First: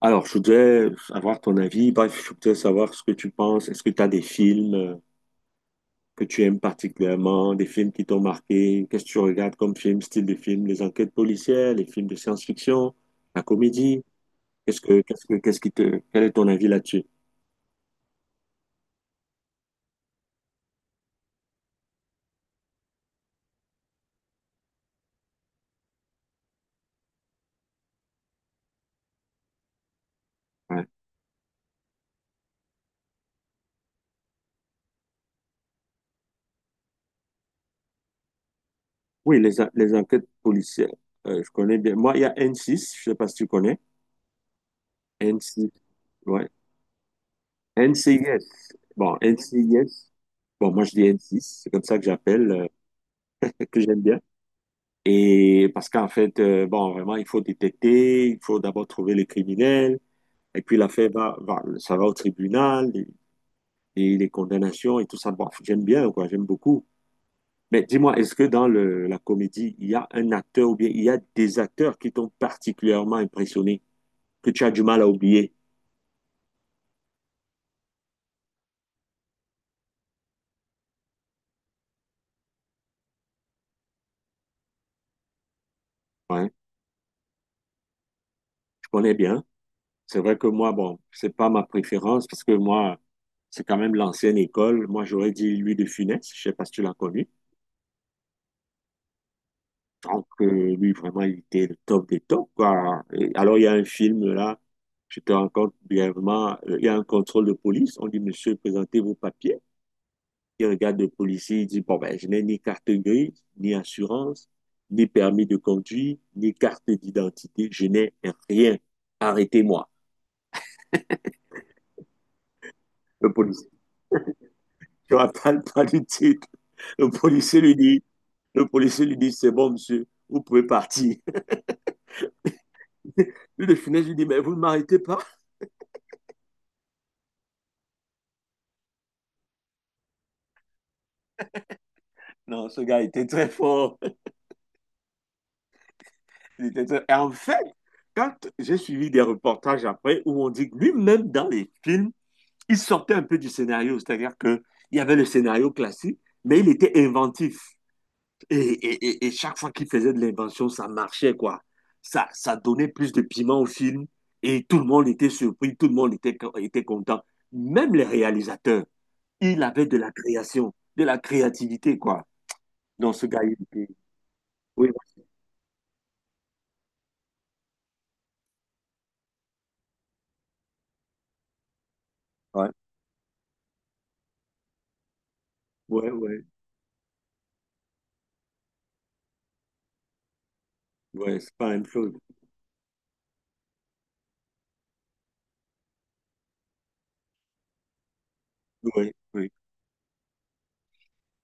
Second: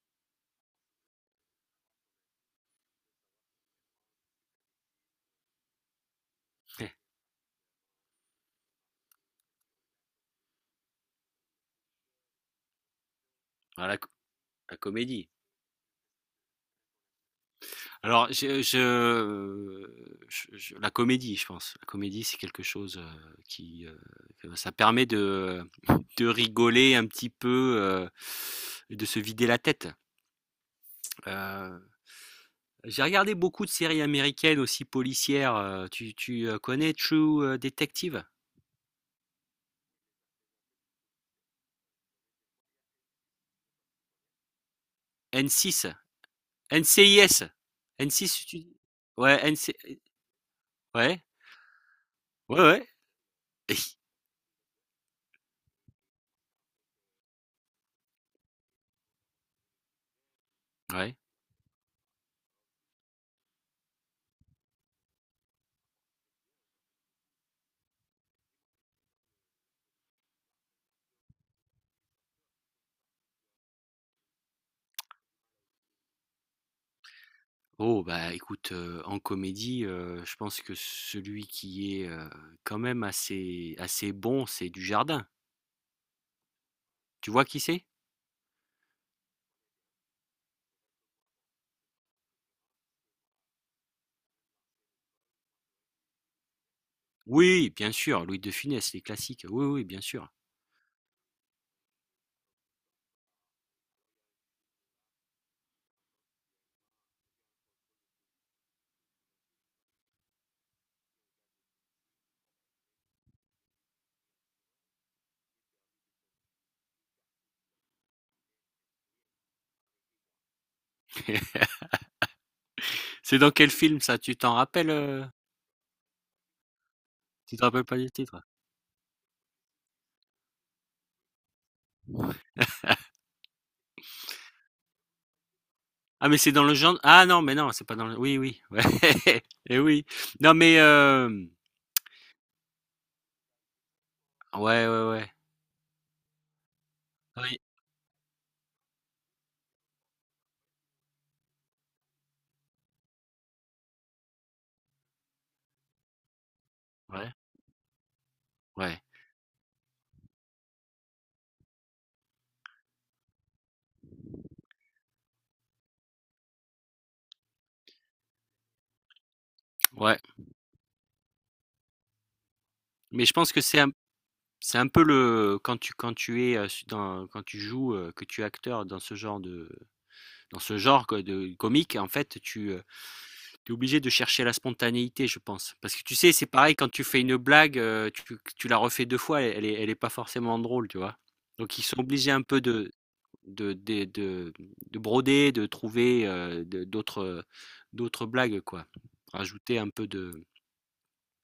Alors, je voudrais avoir ton avis. Bref, je voudrais savoir ce que tu penses. Est-ce que tu as des films que tu aimes particulièrement, des films qui t'ont marqué? Qu'est-ce que tu regardes comme film, style de film, les enquêtes policières, les films de science-fiction, la Ah, la, comédie? la Qu'est-ce que, qu'est-ce comédie. que, qu'est-ce qui te, quel est ton avis là-dessus? Alors, la comédie, je pense. La comédie, c'est quelque chose que ça permet de rigoler un petit peu, et de se vider la tête. Ouais. Euh, j'ai regardé beaucoup de séries américaines aussi policières. Connais True Detective? Oui, les enquêtes policières, je connais bien. Moi, il y a N6, je sais pas si tu connais. n N6, six ouais. NCIS. n N6, NCIS. tu... Bon, n Ouais, NC... NCIS. Bon, moi, je dis Ouais, N6, c'est comme ça que j'appelle, ouais, ouais, que j'aime bien. Et parce qu'en fait, bon, vraiment, il faut détecter, il faut d'abord trouver les criminels, et puis l'affaire ouais. Ça va au tribunal, et les condamnations et tout ça. Bon, j'aime bien, quoi, j'aime beaucoup. Mais dis-moi, est-ce que dans la comédie, il y a un acteur ou bien il y a des acteurs qui t'ont particulièrement impressionné, que tu as du mal à oublier? Oh bah écoute, en comédie, je pense que celui qui est, quand même assez assez bon, c'est Dujardin. Ouais, Tu vois qui c'est? je connais bien. C'est vrai que moi, bon, c'est pas ma préférence parce que moi, c'est quand même l'ancienne école. Moi, j'aurais dit lui de Funès. Je sais pas si tu l'as connu. Oui, bien sûr, Louis de Funès, les classiques. Oui, oui, bien Donc, sûr. Lui, vraiment, il était le top des tops, quoi. Et alors, il y a un film, là, je te raconte brièvement, il y a un contrôle de police. On dit, monsieur, présentez vos papiers. Il regarde le policier, il dit, bon, ben, je n'ai ni carte grise, ni assurance, ni permis de conduire, ni carte d'identité. Je n'ai rien. Arrêtez-moi. Le C'est dans policier, quel film ça? Tu t'en rappellestu rappelles pas du titre. Le Tu policier te lui rappelles pas dit, du titre? C'est bon, monsieur, vous pouvez partir. Lui, de finesse, lui dit, mais vous ne m'arrêtez pas. Ah mais c'est dans le genre ah non, mais non, c'est pas dans le oui, oui, ouais et oui. Non mais, Non, ce gars était très fort. ouais, ouais, ouais. Et en fait, Oui, quand j'ai suivi des reportages après où on dit que lui-même dans les films, il sortait un peu du scénario, c'est-à-dire que il y avait le scénario classique, mais il était ouais, inventif. Et, ouais, et- et- et chaque fois qu'il faisait de l'invention, ça marchait, quoi. Ça donnait plus de piment au film et tout le monde était surpris, tout le monde était content. Même les réalisateurs, il avait de la ouais, création, de la créativité, quoi. Dans mais ce je gars, pense il que était... c'est un Oui, peu le quand tu es, su dans quand tu joues, que tu es acteur dans ce genre de dans ce genre quoi de comique en fait ouais, tu, es obligé de chercher la spontanéité je pense. Parce que ouais. Ouais. tu sais, Ouais. c'est pareil quand tu fais une blague, tu la refais 2 fois, elle est pas forcément drôle, tu vois? Ouais, c'est pas la Donc ils même sont chose. obligés un peu de des de de broder, de trouver, de d'autres, d'autres blagues quoi. Oui, oui. Rajouter un peu de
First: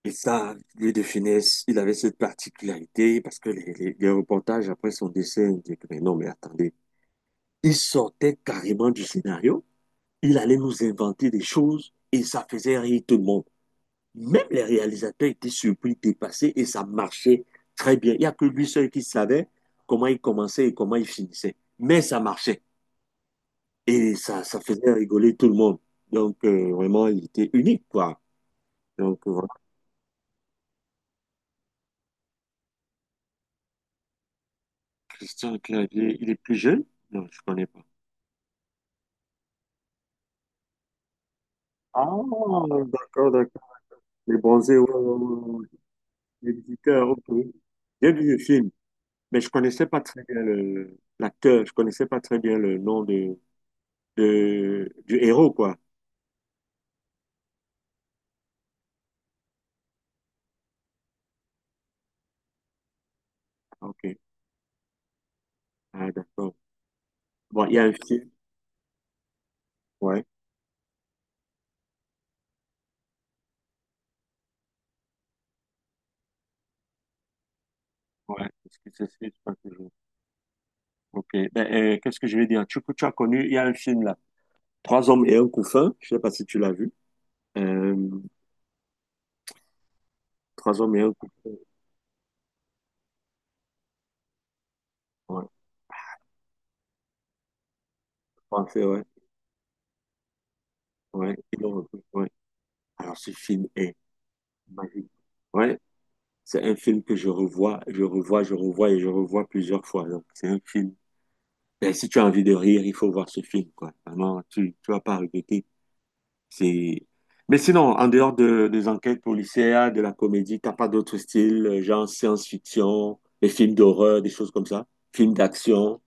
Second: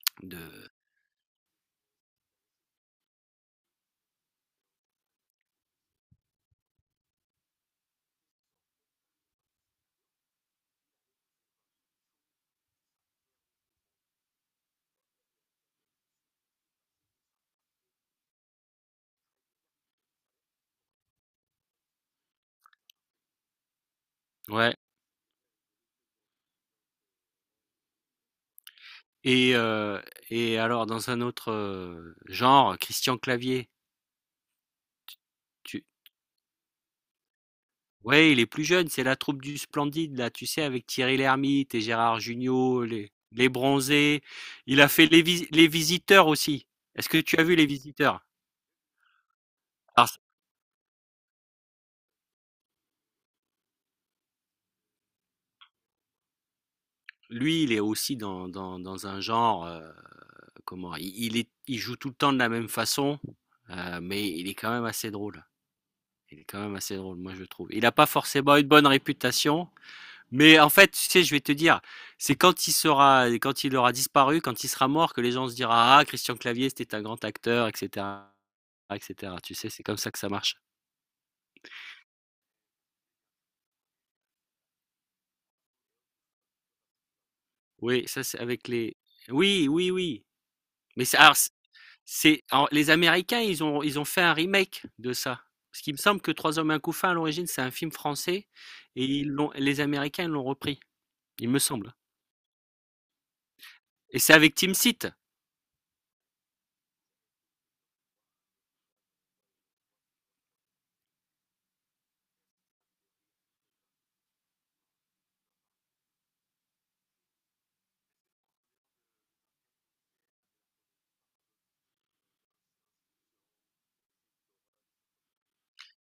Et ça, de lui de finesse, il avait cette particularité parce que les reportages après son décès indiquent, mais non, mais attendez, il sortait carrément du scénario, il allait nous inventer des choses et ça faisait rire tout le monde. Même les réalisateurs étaient surpris, dépassés et ça marchait très bien. Il n'y a que lui seul qui savait comment il commençait et comment il finissait. Mais ça marchait et ça ouais. faisait rigoler tout le monde. Donc, vraiment, il était unique, quoi. Donc, Et heu et alors dans un autre, genre, Christian Clavier, Christian tu Clavier, il est plus jeune? Non, je connais pas. ouais, il est plus jeune, c'est la troupe du Splendide là, tu sais, avec Thierry Lhermitte et Ah, Gérard Jugnot, les d'accord, les d'accord. Bronzés. Les bronzés, Il a ouais, fait ouais, les ouais. Visiteurs aussi. Est-ce L'éditeur, que ok. tu as vu les J'ai Visiteurs? vu le film, mais je connaissais pas Alors très bien l'acteur, je connaissais pas très bien le nom de, du héros, quoi. lui, il est aussi dans un genre, comment? Il joue tout le temps de la même façon, Ah, ok. mais il est quand même assez drôle. Ah, Il est d'accord. quand même assez drôle, moi je Bon, trouve. il y a Il un a pas film, forcément une bonne réputation. ouais. Mais en fait, tu sais, je vais te dire, c'est quand il sera, quand il aura disparu, quand il sera mort, que les gens se diront, ah, Christian Clavier, c'était un grand acteur, etc., Ouais, parce que ça se fait etc. pas Tu sais, c'est toujours. comme ça que ça marche. Ok. Ben, qu'est-ce que je vais dire? Tu as connu, il y a un film là. Trois hommes et un couffin. Je sais pas si tu l'as vu. Euh, Oui, ça, c'est avec les. Oui, oui, oui. Trois hommes et Mais un c'est, alors, couffin. Alors, les Américains, ils ont fait un remake de ça. Ouais, Parce qu'il me semble que Trois hommes et un couffin, à l'origine, c'est un film français, français, ouais. et les Américains ils l'ont repris, Ouais, il me ils l'ont semble. repris, ouais. Alors ce film est Et c'est avec Tim Seat. magique. Ouais, c'est un film que je revois plusieurs fois. Donc c'est un film. Ben, si tu as envie de rire, il faut voir ce film, quoi. Vraiment, tu vas pas regretter. C'est. Mais sinon, en dehors des enquêtes policières, de la comédie, t'as pas d'autres styles, genre science-fiction, des films d'horreur, des choses comme ça, films d'action,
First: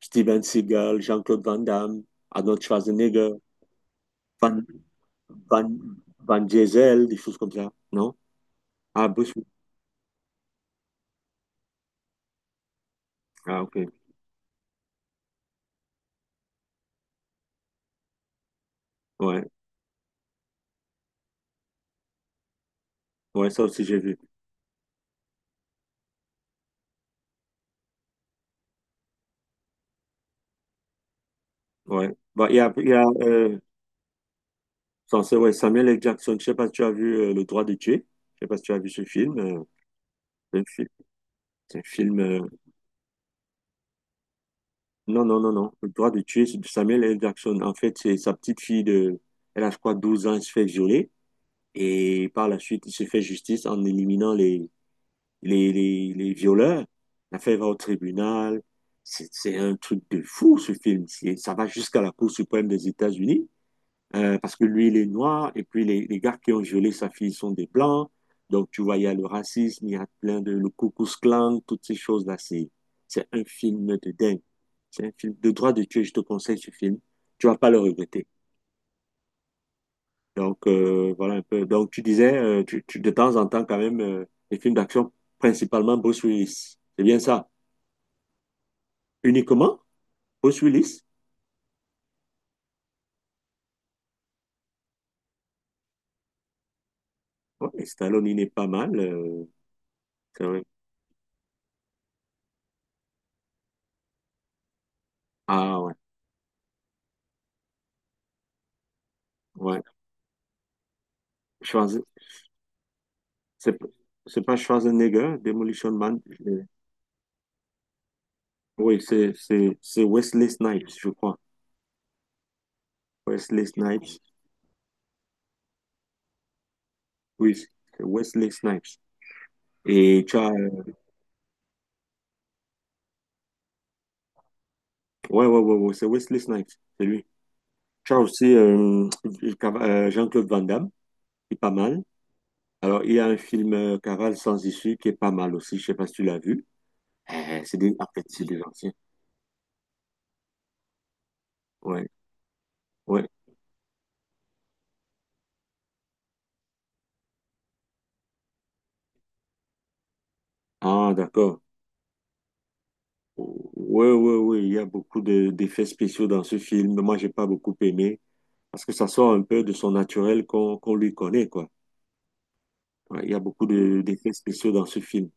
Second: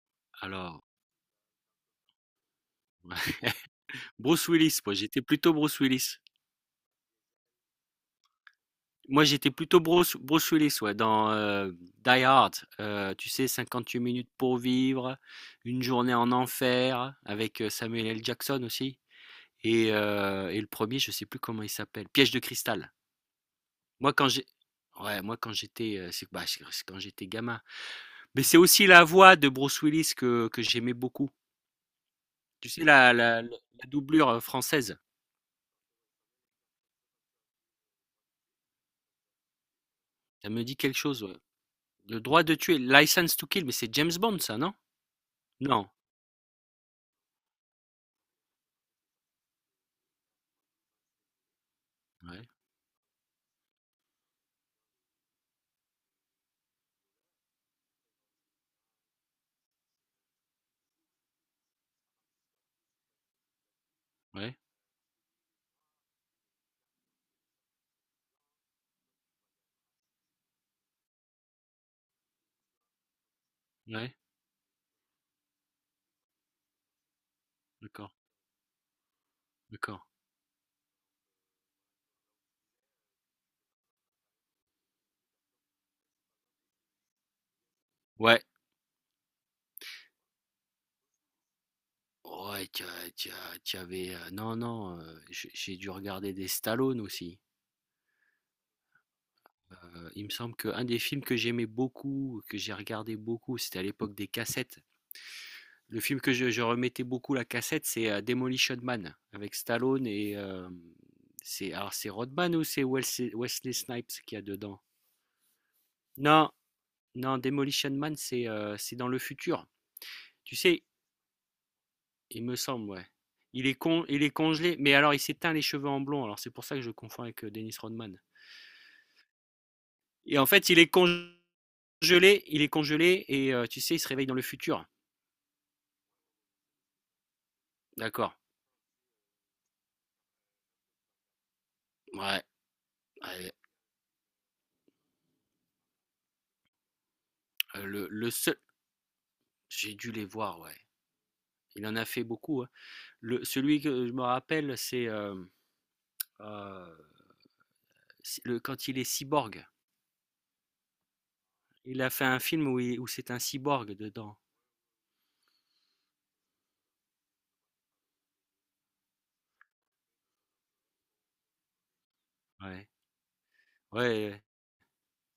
Steven Alors, Seagal, Jean-Claude Van Damme, Arnold Schwarzenegger, Bruce Van Willis, moi, j'étais plutôt Van Bruce Willis. Van Diesel, des choses comme ça, non? Ah, Moi, Bruce Willis. j'étais plutôt Bruce Willis, ouais, dans Die Hard. Tu sais, Ah, ok. 58 minutes pour vivre, une journée en enfer, avec Samuel L. Jackson aussi. Ouais. Et le premier, je sais plus comment il s'appelle, Piège de cristal. Ouais, ça aussi, j'ai Moi, vu. quand j'ai, ouais, moi quand j'étais, c'est bah, c'est quand j'étais gamin. Mais c'est aussi la voix de Bruce Willis que j'aimais beaucoup. Ouais. Bah, Tu sais, il y a la, la, la la doublure française, censé- ouais, Samuel L. Jackson. Je sais pas si tu as vu Le droit de tuer. Je sais pas si tu as vu ce film. Ça c'est me un dit film. quelque chose. Ouais. C'est un Le film, droit de tuer, License to Kill, mais c'est James Bond, ça, non? Non, non, non, non. Non. Le droit de tuer, c'est de Samuel L. Jackson. En fait, c'est sa petite fille de. Elle a, je crois, 12 ans. Elle se fait violer. Et Ouais, par la suite, il se fait justice en éliminant les violeurs. L'affaire va au tribunal. C'est un truc de fou, ce film. Ça va jusqu'à la Cour suprême des États-Unis. Parce ouais, que lui, il est noir, et puis les gars qui ont violé sa fille sont des blancs. Donc, tu vois, il y a le racisme, il y a plein de, le Ku Klux Klan, toutes ces choses-là. C'est un film de ouais. dingue. C'est un film de droit de Dieu, je te conseille ce film. Tu vas pas le D'accord, regretter. d'accord. Donc, voilà un peu. Donc, tu disais, de temps en temps, quand même, les films d'action, principalement Bruce Willis. C'est bien ça. Ouais, Uniquement Bruce Willis. ouais, tu avais, non, non, j'ai dû regarder des Stallone aussi. Ouais, et Stallone, il n'est pas mal. Il me C'est semble vrai. qu'un des films que j'aimais beaucoup, que j'ai regardé beaucoup, c'était à l'époque des cassettes. Ah, ouais. Le film que je remettais beaucoup la cassette, c'est, Demolition Man avec Stallone et Ouais. c'est Rodman ou c'est Wesley C'est Snipes qu'il y a pas dedans? Schwarzenegger, Demolition Man. Non, euh, non, Demolition Man, c'est Oui, dans le futur. C'est Wesley Tu sais, Snipes, je crois. il me semble, ouais. Wesley Il est con Snipes. il est congelé, mais alors il s'est teint les cheveux en blond, alors c'est pour ça que je confonds avec Oui, Dennis c'est Rodman. Wesley Snipes. Et tu Et en as... fait, il est congelé et tu sais, il se réveille dans le futur. Ouais, ouais, ouais, ouais, c'est Wesley Snipes, c'est lui. Tu as D'accord. aussi Jean-Claude Van Damme, qui est pas mal. Ouais. Alors, il y a un Ouais. film Cavale sans issue qui est pas mal aussi. Je sais pas si tu l'as vu. C'est Euh, des... En le, fait, le c'est seul. des anciens. J'ai dû les voir, ouais. Il en a Ouais, fait beaucoup, hein. ouais. Celui que je me rappelle, c'est euh, quand il est cyborg. Ah, d'accord. Il a fait un film où c'est un cyborg Oui, oui, dedans. oui, il y a beaucoup d'effets spéciaux dans ce film. Moi, j'ai pas beaucoup aimé parce que ça sort un peu de son naturel qu'on lui connaît, quoi. Ouais. Ouais, il y a beaucoup d'effets Ouais. spéciaux dans ce film.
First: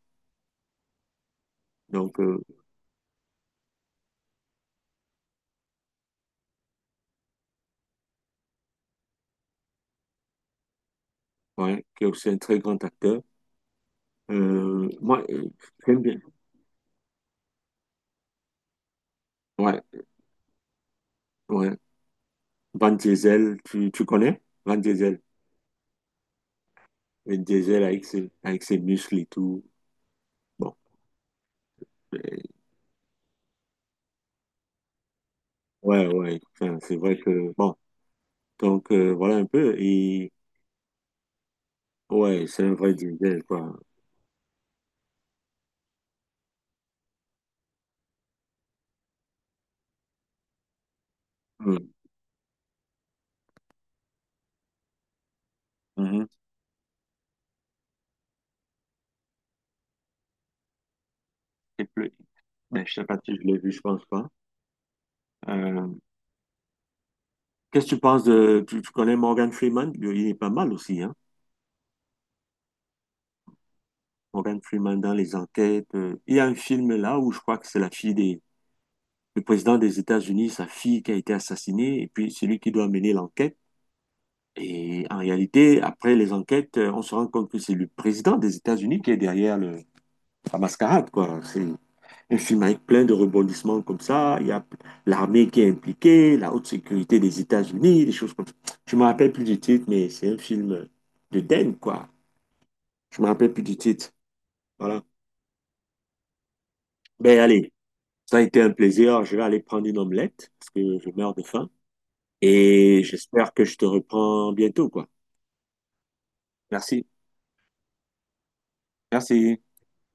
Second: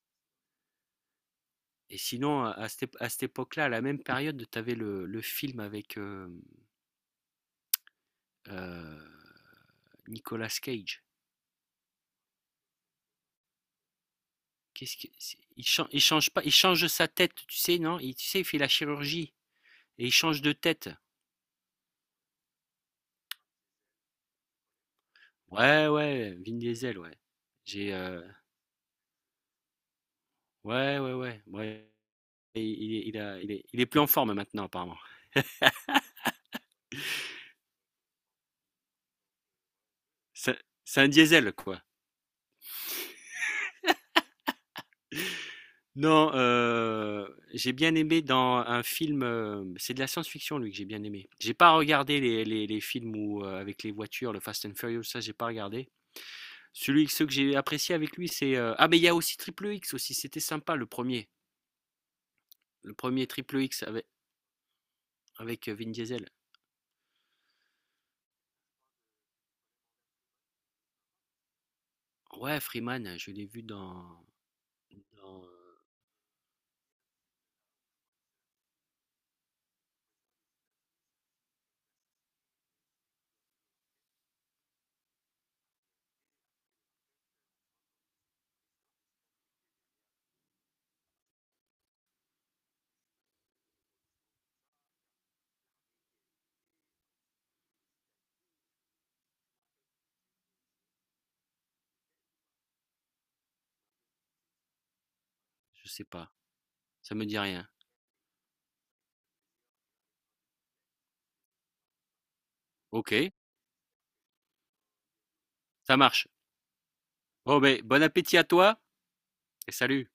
Et Donc, sinon, à cette ép à cette époque-là, à la même période, tu avais le film avec, heu, Nicolas Cage. ouais, qui est aussi un très grand acteur. Euh, Qu'est-ce que moi, c'est euh, il chan J'aime il bien. change pas il change sa tête, tu sais, non? Il Tu sais, il fait la chirurgie Ouais, et il change de tête. ouais. Van Diesel, tu connais? Van Diesel. Ouais, ouais, Vin Diesel, ouais. Van Diesel J'ai, heu, avec ses muscles et tout. Bon, ouais, ouais, ouais, ouais, euh, il est il a il est plus en forme maintenant apparemment. ouais, ouais. Enfin, c'est vrai que, bon. Donc, voilà un peu. Et, C'est c'est un diesel, quoi. ouais, c'est un vrai Diesel, quoi. Non, j'ai bien aimé dans un film, c'est de la science-fiction lui que j'ai bien aimé. J'ai pas Mm. regardé les films où, avec les voitures, le Fast and Furious, ça j'ai pas regardé. Mhm. Celui Ceux que j'ai apprécié avec lui, c'est, ah mais il y a aussi Triple X aussi, c'était sympa le premier. Et plus- ben, Le je sais pas premier er si je l'ai Triple vu, je X pense pas. avec, Euh, Vin Diesel. qu'est-ce que tu penses de... tu connais Morgan Freeman? Il est pas mal aussi, hein? Ouais, Freeman, je l'ai vu dans Morgan Freeman dans les dans, heu, enquêtes. Il y a un film là où je crois que c'est la fille du président des États-Unis, sa fille qui a été assassinée, et puis c'est lui qui doit mener l'enquête. Et en réalité, après les enquêtes, on se rend compte que c'est le président des États-Unis qui est derrière la mascarade, quoi. C'est un film avec plein de rebondissements comme ça. Il y a l'armée qui est impliquée, la haute sécurité des États-Unis, des choses comme ça. Je me rappelle plus du titre, mais c'est un film de Den, quoi. Je me rappelle plus du titre. Voilà. je sais pas, ça me Ben dit rien. allez, ça a été un plaisir. Je vais aller prendre une omelette parce que je meurs de faim. Et OK, j'espère que je te reprends bientôt, quoi. ça marche. Merci. Bon appétit à toi Merci. et salut.